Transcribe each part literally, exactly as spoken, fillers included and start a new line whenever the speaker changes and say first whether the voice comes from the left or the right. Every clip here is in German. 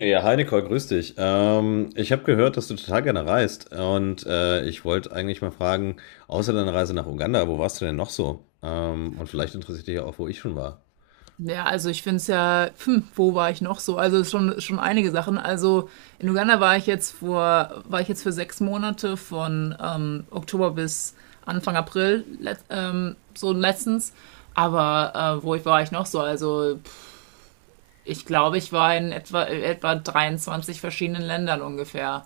left: Ja, hi grüß dich. Ähm, ich habe gehört, dass du total gerne reist und äh, ich wollte eigentlich mal fragen, außer deiner Reise nach Uganda, wo warst du denn noch so? Ähm, und vielleicht interessiert dich ja auch, wo ich schon war.
right: Ja, also ich finde es ja, hm, wo war ich noch so? Also schon, schon einige Sachen. Also in Uganda war ich jetzt vor, war ich jetzt für sechs Monate von ähm, Oktober bis Anfang April, let, ähm, so letztens. Aber äh, wo ich war ich noch so? Also pff, ich glaube, ich war in etwa, etwa dreiundzwanzig verschiedenen Ländern ungefähr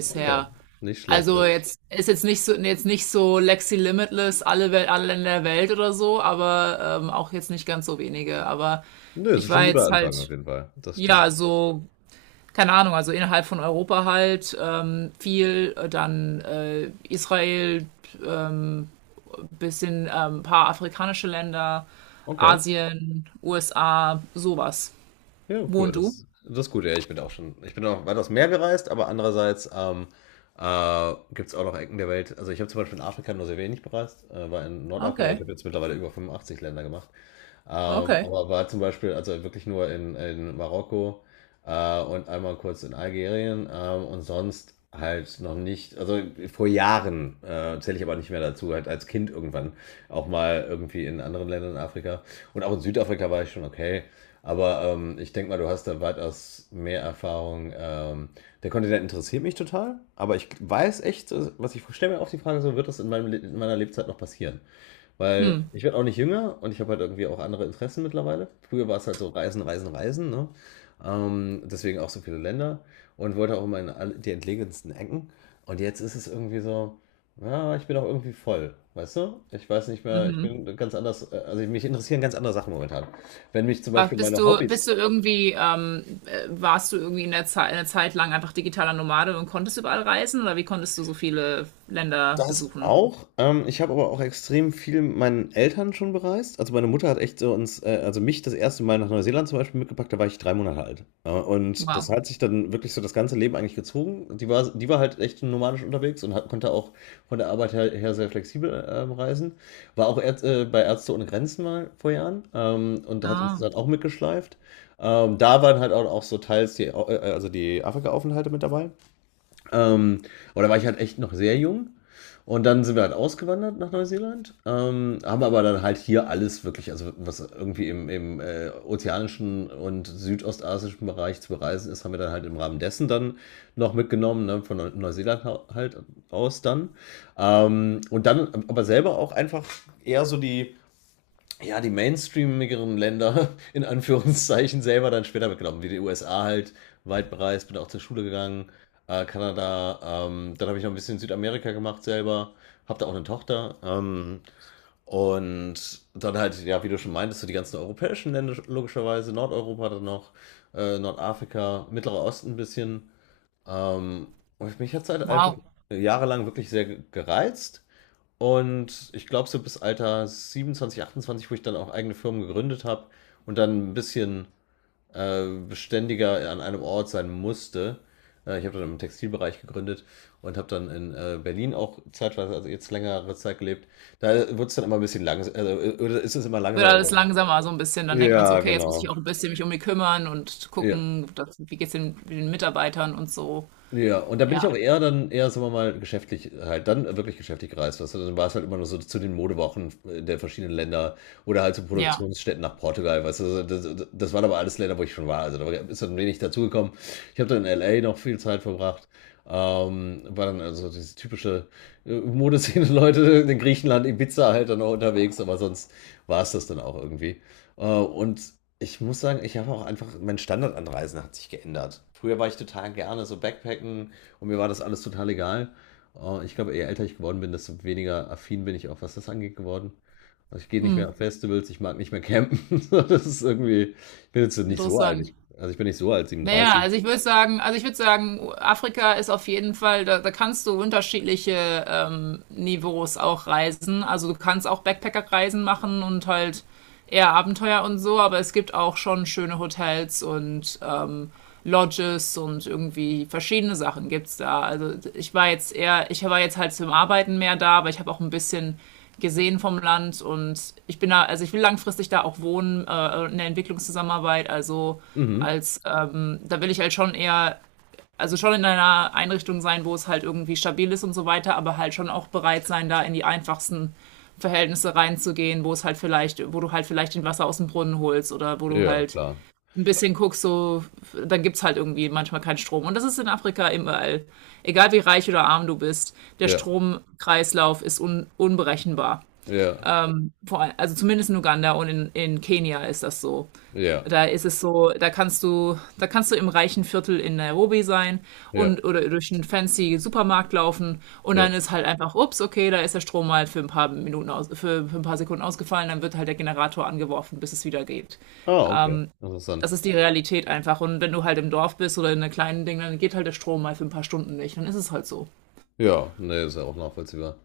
left: Okay, nicht schlecht.
right: Also jetzt ist jetzt nicht so jetzt nicht so Lexi Limitless, alle Welt, alle Länder der Welt oder so, aber ähm, auch jetzt nicht ganz so wenige. Aber
left: Nö, es
right: ich
left: ist schon ein
right: war
left: guter
right: jetzt
left: Anfang auf
right: halt,
left: jeden Fall. Das stimmt.
right: ja, so, keine Ahnung, also innerhalb von Europa halt ähm, viel, äh, dann äh, Israel, ähm, bisschen ähm, ein paar afrikanische Länder,
left: Okay,
right: Asien, U S A, sowas.
left: ja,
right: Wo
left: cool.
right: und du?
left: Das, das ist gut. Ja, ich bin auch schon, ich bin auch weitaus mehr gereist, aber andererseits ähm, äh, gibt es auch noch Ecken der Welt. Also ich habe zum Beispiel in Afrika nur sehr wenig bereist, äh, war in Nordafrika. Ich
right: Okay,
left: habe jetzt mittlerweile über fünfundachtzig Länder gemacht. Ähm,
right: okay.
left: aber war zum Beispiel, also wirklich nur in, in Marokko äh, und einmal kurz in Algerien ähm, und sonst halt noch nicht, also vor Jahren äh, zähle ich aber nicht mehr dazu, halt als Kind irgendwann auch mal irgendwie in anderen Ländern in Afrika und auch in Südafrika war ich schon okay. Aber ähm, ich denke mal, du hast da weitaus mehr Erfahrung. Ähm, der Kontinent interessiert mich total, aber ich weiß echt, äh, was ich stelle mir auch die Frage, so wird das in, meinem, Le- in meiner Lebzeit noch passieren? Weil
right: Hm,
left: ich werde auch nicht jünger und ich habe halt irgendwie auch andere Interessen mittlerweile. Früher war es halt so Reisen, Reisen, Reisen, ne? Ähm, deswegen auch so viele Länder und wollte auch immer in alle- die entlegensten Ecken. Und jetzt ist es irgendwie so, ja, ich bin auch irgendwie voll, weißt du? Ich weiß nicht mehr, ich
right: mhm.
left: bin ganz anders, äh, also mich interessieren ganz andere Sachen momentan. Wenn mich zum
right: Was
left: Beispiel
right: bist
left: meine
right: du, bist
left: Hobbys,
right: du irgendwie, ähm, äh, warst du irgendwie in der Zeit, eine Zeit lang einfach digitaler Nomade und konntest überall reisen, oder wie konntest du so viele Länder
left: das
right: besuchen?
left: auch. Ähm, ich habe aber auch extrem viel mit meinen Eltern schon bereist. Also meine Mutter hat echt so uns, äh, also mich das erste Mal nach Neuseeland zum Beispiel mitgepackt, da war ich drei Monate alt. Äh, und das
right: Wow.
left: hat sich dann wirklich so das ganze Leben eigentlich gezogen. Die war, die war halt echt nomadisch unterwegs und hat, konnte auch von der Arbeit her, her sehr flexibel ähm, reisen. War auch Ärz- äh, bei Ärzte ohne Grenzen mal vor Jahren ähm, und hat uns
right: Ah,
left: dann auch mitgeschleift. Ähm, da waren halt auch, auch so teils die, Au- äh, also die Afrika-Aufenthalte mit dabei. Ähm, aber da war ich halt echt noch sehr jung. Und dann sind wir halt ausgewandert nach Neuseeland, ähm, haben aber dann halt hier alles wirklich, also was irgendwie im, im äh, ozeanischen und südostasischen Bereich zu bereisen ist, haben wir dann halt im Rahmen dessen dann noch mitgenommen, ne, von Neu- Neuseeland hau- halt aus dann. Ähm, und dann aber selber auch einfach eher so die, ja, die mainstreamigeren Länder in Anführungszeichen selber dann später mitgenommen, wie die U S A halt, weit bereist, bin auch zur Schule gegangen, äh, Kanada, ähm, dann habe ich noch ein bisschen Südamerika gemacht selber, habe da auch eine Tochter ähm, und dann halt, ja, wie du schon meintest, so die ganzen europäischen Länder logischerweise, Nordeuropa dann noch, äh, Nordafrika, Mittlerer Osten ein bisschen ähm, und mich hat es halt einfach
right: wow.
left: jahrelang wirklich sehr gereizt und ich glaube, so bis Alter siebenundzwanzig, achtundzwanzig, wo ich dann auch eigene Firmen gegründet habe und dann ein bisschen äh, beständiger an einem Ort sein musste. Äh, ich habe dann im Textilbereich gegründet und habe dann in äh, Berlin auch zeitweise, also jetzt längere Zeit gelebt. Da wurde es dann immer ein bisschen langsam, also äh, ist es immer
right: Wird
left: langsamer
right: alles
left: geworden.
right: langsamer so ein bisschen. Dann denkt man so,
left: Ja,
right: okay, jetzt muss ich
left: genau.
right: auch ein bisschen mich um die kümmern und
left: Ja.
right: gucken, dass, wie geht's den, den Mitarbeitern und so.
left: Ja, und da bin ich auch
right: Ja,
left: eher dann, eher, sagen wir mal, geschäftlich halt, dann wirklich geschäftlich gereist. Weißt du, dann war es halt immer nur so zu den Modewochen der verschiedenen Länder oder halt zu
right: ja,
left: Produktionsstätten nach Portugal, weißt du, das, das, das waren aber alles Länder, wo ich schon war. Also da war- ist dann wenig dazugekommen. Ich habe dann in L A noch viel Zeit verbracht. Ähm, war dann also diese typische äh, Modeszene-Leute in Griechenland, Ibiza halt dann auch unterwegs, aber sonst war es das dann auch irgendwie. Äh, und Ich muss sagen, ich habe auch einfach, mein Standard an Reisen hat sich geändert. Früher war ich total gerne so Backpacken und mir war das alles total egal. Äh, Ich glaube, je älter ich geworden bin, desto weniger affin bin ich auch, was das angeht, geworden. Also ich gehe nicht
right: hm,
left: mehr auf Festivals, ich mag nicht mehr campen. So, das ist irgendwie, ich bin jetzt nicht so alt.
right: interessant.
left: Ich, also ich bin nicht so alt,
right: Naja,
left: siebenunddreißig.
right: also ich würde sagen, also ich würde sagen, Afrika ist auf jeden Fall, da, da kannst du unterschiedliche ähm, Niveaus auch reisen. Also du kannst auch Backpacker-Reisen machen und halt eher Abenteuer und so, aber es gibt auch schon schöne Hotels und ähm, Lodges und irgendwie verschiedene Sachen gibt's da. Also ich war jetzt eher, ich war jetzt halt zum Arbeiten mehr da, aber ich habe auch ein bisschen gesehen vom Land, und ich bin da, also ich will langfristig da auch wohnen, äh, in der Entwicklungszusammenarbeit, also
left: Mhm.
right: als ähm, da will ich halt schon eher, also schon in einer Einrichtung sein, wo es halt irgendwie stabil ist und so weiter, aber halt schon auch bereit sein, da in die einfachsten Verhältnisse reinzugehen, wo es halt vielleicht, wo du halt vielleicht den Wasser aus dem Brunnen holst, oder wo du
left: Ja,
right: halt
left: klar.
right: ein bisschen guckst, so, dann gibt's halt irgendwie manchmal keinen Strom. Und das ist in Afrika überall. Egal wie reich oder arm du bist, der
left: Ja,
right: Stromkreislauf ist un unberechenbar.
left: ja,
right: Also zumindest in Uganda und in, in Kenia ist das so.
left: ja,
right: Da ist es so, da kannst du, da kannst du im reichen Viertel in Nairobi sein
left: ja,
right: und oder durch einen fancy Supermarkt laufen, und
left: ja.
right: dann ist halt einfach, ups, okay, da ist der Strom halt für ein paar Minuten aus, für, für ein paar Sekunden ausgefallen, dann wird halt der Generator angeworfen, bis es wieder geht.
left: Ah, okay. Interessant.
right: Das ist die Realität einfach. Und wenn du halt im Dorf bist oder in einem kleinen Ding, dann geht halt der Strom mal für ein paar Stunden nicht. Dann ist es halt so.
left: Ja, nee, ist ja auch nachvollziehbar.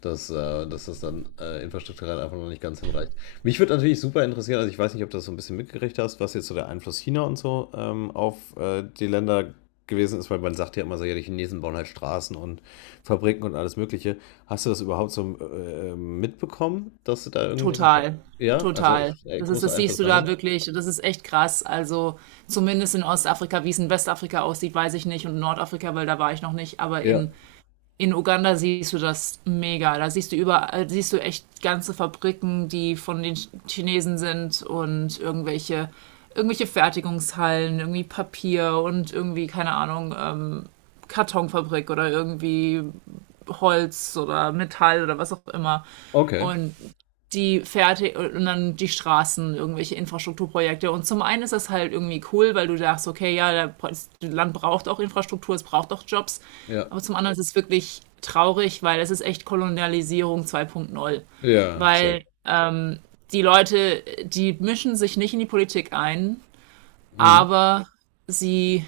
left: Dass, äh, dass das dann äh, infrastrukturell einfach noch nicht ganz hinreicht. Mich würde natürlich super interessieren, also ich weiß nicht, ob du das so ein bisschen mitgekriegt hast, was jetzt so der Einfluss China und so ähm, auf äh, die Länder gewesen ist, weil man sagt ja immer so, ja, die Chinesen bauen halt Straßen und Fabriken und alles Mögliche. Hast du das überhaupt so äh, mitbekommen, dass du da irgendwie so ein...
right: Total,
left: Ja, also
right: total.
left: äh,
right: Das ist,
left: große
right: das siehst du da
left: Einflussnahme?
right: wirklich. Das ist echt krass. Also zumindest in Ostafrika, wie es in Westafrika aussieht, weiß ich nicht. Und Nordafrika, weil da war ich noch nicht. Aber
left: Ja,
right: in, in Uganda siehst du das mega. Da siehst du überall, äh, siehst du echt ganze Fabriken, die von den Ch- Chinesen sind, und irgendwelche, irgendwelche Fertigungshallen, irgendwie Papier und irgendwie, keine Ahnung, ähm, Kartonfabrik oder irgendwie Holz oder Metall oder was auch immer.
left: okay.
right: Und die Fährte und dann die Straßen, irgendwelche Infrastrukturprojekte. Und zum einen ist das halt irgendwie cool, weil du dachtest, okay, ja, das Land braucht auch Infrastruktur, es braucht auch Jobs.
left: Ja,
right: Aber zum anderen ist es wirklich traurig, weil es ist echt Kolonialisierung zwei punkt null.
left: ja, sehr.
right: Weil ähm, die Leute, die mischen sich nicht in die Politik ein,
left: Mhm.
right: aber sie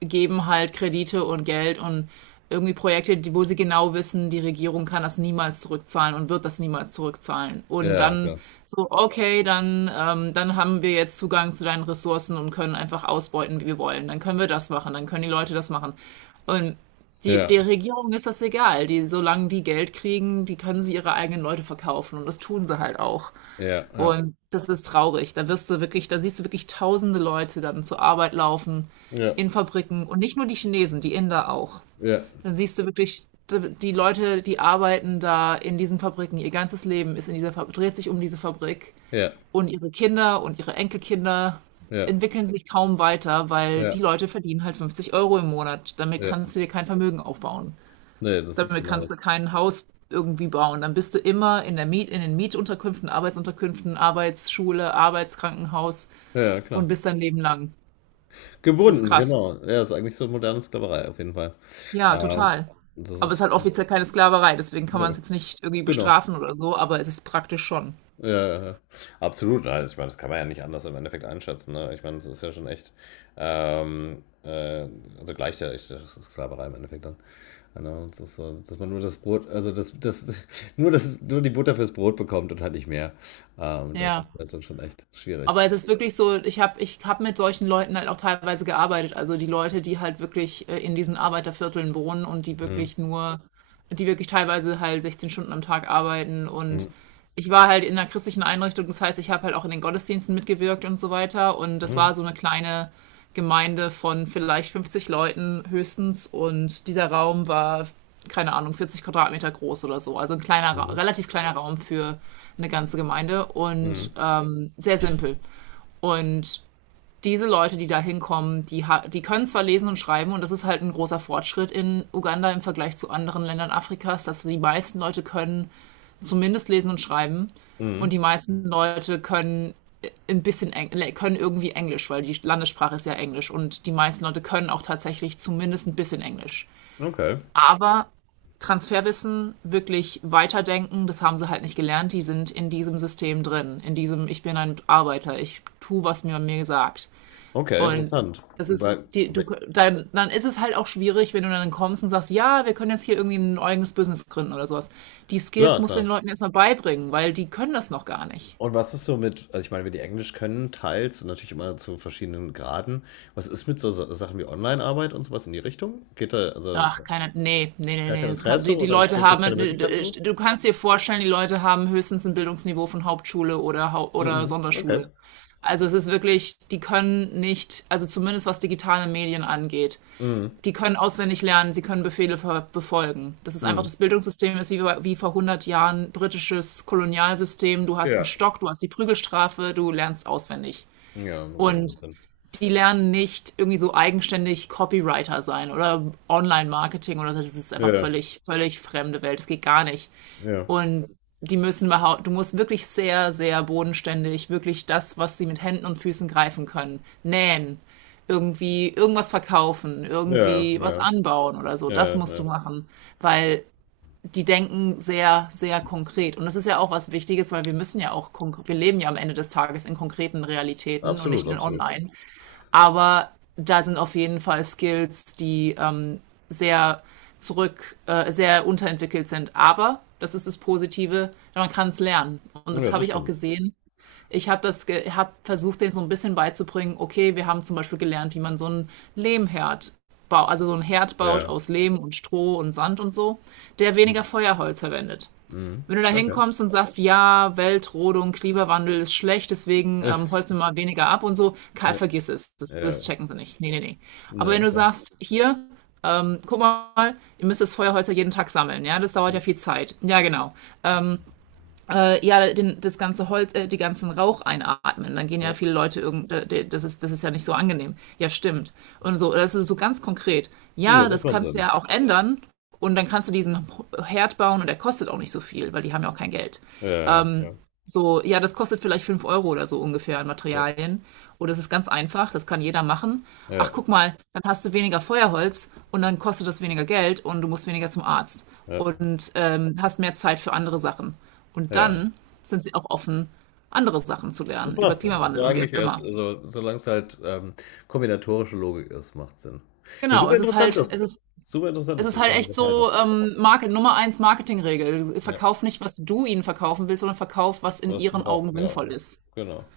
right: geben halt Kredite und Geld und irgendwie Projekte, die, wo sie genau wissen, die Regierung kann das niemals zurückzahlen und wird das niemals zurückzahlen. Und
left: Ja,
right: dann
left: klar.
right: so, okay, dann, ähm, dann haben wir jetzt Zugang zu deinen Ressourcen und können einfach ausbeuten, wie wir wollen. Dann können wir das machen, dann können die Leute das machen. Und die, der
left: Ja,
right: Regierung ist das egal. Die, solange die Geld kriegen, die können sie ihre eigenen Leute verkaufen. Und das tun sie halt auch.
left: ja, ja,
right: Und das ist traurig. Da wirst du wirklich, da siehst du wirklich tausende Leute dann zur Arbeit laufen
left: ja,
right: in Fabriken, und nicht nur die Chinesen, die Inder auch.
left: ja,
right: Dann siehst du wirklich d- die Leute, die arbeiten da in diesen Fabriken. Ihr ganzes Leben ist in dieser Fabrik, dreht sich um diese Fabrik,
left: ja,
right: und ihre Kinder und ihre Enkelkinder
left: ja,
right: entwickeln sich kaum weiter, weil
left: ja,
right: die Leute verdienen halt fünfzig Euro im Monat. Damit
left: ja.
right: kannst du dir kein Vermögen aufbauen.
left: Ne, das ist
right: Damit
left: genau
right: kannst du
left: das.
right: kein Haus irgendwie bauen. Dann bist du immer in der Miet, in den Mietunterkünften, Arbeitsunterkünften, Arbeitsschule, Arbeitskrankenhaus,
left: Ja, ja,
right: und
left: klar.
right: bist dein Leben lang. Das ist
left: Gebunden,
right: krass.
left: genau. Ja, ist eigentlich so moderne Sklaverei auf jeden Fall.
right: Ja,
left: Ähm,
right: total.
left: das
right: Aber es ist
left: ist
right: halt offiziell keine Sklaverei, deswegen kann
left: Ne,
right: man es jetzt nicht irgendwie
left: genau.
right: bestrafen oder so, aber es ist praktisch schon.
left: Ja, ja, ja. Absolut. Also, ich meine, das kann man ja nicht anders im Endeffekt einschätzen, ne? Ich meine, das ist ja schon echt, ähm, äh, also gleicht ja echt, das ist Sklaverei im Endeffekt dann. Ja, ne? Und das ist so, dass man nur das Brot, also das, das, nur das, nur die Butter fürs Brot bekommt und halt nicht mehr. Ähm, das
right: Ja.
left: ist halt dann schon echt schwierig.
right: Aber es ist wirklich so, ich habe ich hab mit solchen Leuten halt auch teilweise gearbeitet. Also die Leute, die halt wirklich äh, in diesen Arbeitervierteln wohnen, und die
left: Mhm.
right: wirklich nur die wirklich teilweise halt sechzehn Stunden am Tag arbeiten, und
left: Mhm.
right: ich war halt in einer christlichen Einrichtung, das heißt, ich habe halt auch in den Gottesdiensten mitgewirkt und so weiter, und das
left: Mhm.
right: war so eine kleine Gemeinde von vielleicht fünfzig Leuten höchstens, und dieser Raum war keine Ahnung vierzig Quadratmeter groß oder so, also ein kleiner,
left: Mhm.
right: relativ kleiner Raum für eine ganze Gemeinde, und
left: Mhm.
right: ähm, sehr simpel, und diese Leute, die da hinkommen, die, die können zwar lesen und schreiben, und das ist halt ein großer Fortschritt in Uganda im Vergleich zu anderen Ländern Afrikas, dass die meisten Leute können zumindest lesen und schreiben, und
left: Mhm.
right: die meisten Leute können äh, ein bisschen Eng können irgendwie Englisch, weil die Landessprache ist ja Englisch, und die meisten Leute können auch tatsächlich zumindest ein bisschen Englisch.
left: Okay.
right: Aber Transferwissen, wirklich weiterdenken, das haben sie halt nicht gelernt. Die sind in diesem System drin, in diesem ich bin ein Arbeiter, ich tue, was mir mir gesagt.
left: Okay,
right: Und
left: interessant.
right: das ist,
left: Weil,
right: die, du,
left: weil-
right: dann, dann ist es halt auch schwierig, wenn du dann kommst und sagst, ja, wir können jetzt hier irgendwie ein eigenes Business gründen oder sowas. Die Skills
left: klar,
right: musst du
left: klar.
right: den Leuten erstmal beibringen, weil die können das noch gar nicht.
left: Und was ist so mit, also ich meine, wir die Englisch können, teils, natürlich immer zu verschiedenen Graden. Was ist mit so Sa- Sachen wie Online-Arbeit und sowas in die Richtung? Geht da also
right: Ach, keine, nee, nee, nee,
left: gar kein
right: nee, das kann,
left: Interesse
right: die, die
left: oder
right: Leute
left: gibt es
right: haben,
left: keine Möglichkeiten zu?
right: du kannst dir vorstellen, die Leute haben höchstens ein Bildungsniveau von Hauptschule oder, Hau- oder
left: Mhm.
right: Sonderschule.
left: Okay.
right: Also es ist wirklich, die können nicht, also zumindest was digitale Medien angeht,
left: Mhm.
right: die können auswendig lernen, sie können Befehle befolgen. Das ist einfach
left: Mhm.
right: das Bildungssystem, ist wie, wie vor hundert Jahren britisches Kolonialsystem. Du hast einen
left: Ja.
right: Stock, du hast die Prügelstrafe, du lernst auswendig.
left: Ja, okay, das
right: Und
left: macht Sinn.
right: die lernen nicht irgendwie so eigenständig Copywriter sein oder Online-Marketing oder so. Das ist einfach
left: Ja,
right: völlig, völlig fremde Welt. Das geht gar nicht.
left: ja,
right: Und die müssen behau- du musst wirklich sehr, sehr bodenständig, wirklich das, was sie mit Händen und Füßen greifen können, nähen, irgendwie irgendwas verkaufen,
left: ja,
right: irgendwie was
left: ja,
right: anbauen oder so. Das
left: ja,
right: musst du
left: ja.
right: machen, weil die denken sehr, sehr konkret. Und das ist ja auch was Wichtiges, weil wir müssen ja auch, konk- wir leben ja am Ende des Tages in konkreten Realitäten und nicht
left: Absolut,
right: in
left: absolut.
right: online. Aber da sind auf jeden Fall Skills, die ähm, sehr zurück, äh, sehr unterentwickelt sind. Aber das ist das Positive, man kann es lernen. Und
left: Ja,
right: das habe
left: das
right: ich auch
left: stimmt.
right: gesehen. Ich habe das, ge habe versucht, denen so ein bisschen beizubringen. Okay, wir haben zum Beispiel gelernt, wie man so einen Lehmherd baut, also so einen Herd baut
left: Ja.
right: aus Lehm und Stroh und Sand und so, der weniger Feuerholz verwendet.
left: Mhm.
right: Wenn du da
left: Okay.
right: hinkommst und sagst, ja, Weltrodung, Klimawandel ist schlecht, deswegen ähm,
left: Ich,
right: holzen wir mal weniger ab und so, Karl,
left: ja,
right: vergiss es, das, das
left: ja,
right: checken sie nicht. Nee, nee, nee. Aber wenn
left: ne,
right: du sagst, hier, ähm, guck mal, ihr müsst das Feuerholz ja jeden Tag sammeln, ja, das dauert ja
left: okay.
right: viel Zeit. Ja, genau. Ähm, äh, ja den, das ganze Holz, äh, die ganzen Rauch einatmen. Dann gehen ja viele Leute irgend, äh, das ist das ist ja nicht so angenehm. Ja, stimmt. Und so, das ist so ganz konkret.
left: Ja,
right: Ja,
left: das
right: das
left: macht
right: kannst du ja
left: Sinn.
right: auch ändern, und dann kannst du diesen Herd bauen, und der kostet auch nicht so viel, weil die haben ja auch kein Geld.
left: Ja, ja,
right: So, ja, das kostet vielleicht fünf Euro oder so ungefähr an
left: ja,
right: Materialien. Oder es ist ganz einfach, das kann jeder machen. Ach,
left: ja,
right: guck mal, dann hast du weniger Feuerholz und dann kostet das weniger Geld und du musst weniger zum Arzt
left: ja, ja.
right: und ähm, hast mehr Zeit für andere Sachen. Und
left: Ja.
right: dann sind sie auch offen, andere Sachen zu
left: Das
right: lernen über
left: macht Sinn. Also
right: Klimawandel und wie
left: eigentlich
right: auch
left: erst,
right: immer.
left: also solange es halt ähm, kombinatorische Logik ist, macht Sinn. Ja,
right: Genau,
left: super
right: es ist
left: interessant
right: halt, es
left: ist.
right: ist,
left: Super interessant
right: es
left: ist,
right: ist
left: dass
right: halt
left: man
right: echt
left: geteilt hat.
right: so ähm, Market, Nummer eins Marketingregel.
left: Ja,
right: Verkauf nicht, was du ihnen verkaufen willst, sondern verkauf, was in
left: was man
right: ihren Augen
left: braucht, ja.
right: sinnvoll ist.
left: Genau.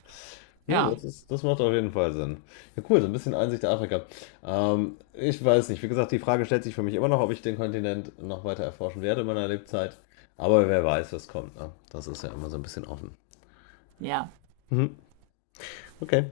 left: Ne,
right: Ja,
left: das ist, das macht auf jeden Fall Sinn. Ja, cool, so ein bisschen Einsicht in Afrika. Ähm, ich weiß nicht. Wie gesagt, die Frage stellt sich für mich immer noch, ob ich den Kontinent noch weiter erforschen werde in meiner Lebzeit. Aber wer weiß, was kommt. Ne? Das ist ja immer so ein bisschen offen.
right: ja.
left: Mhm. Okay.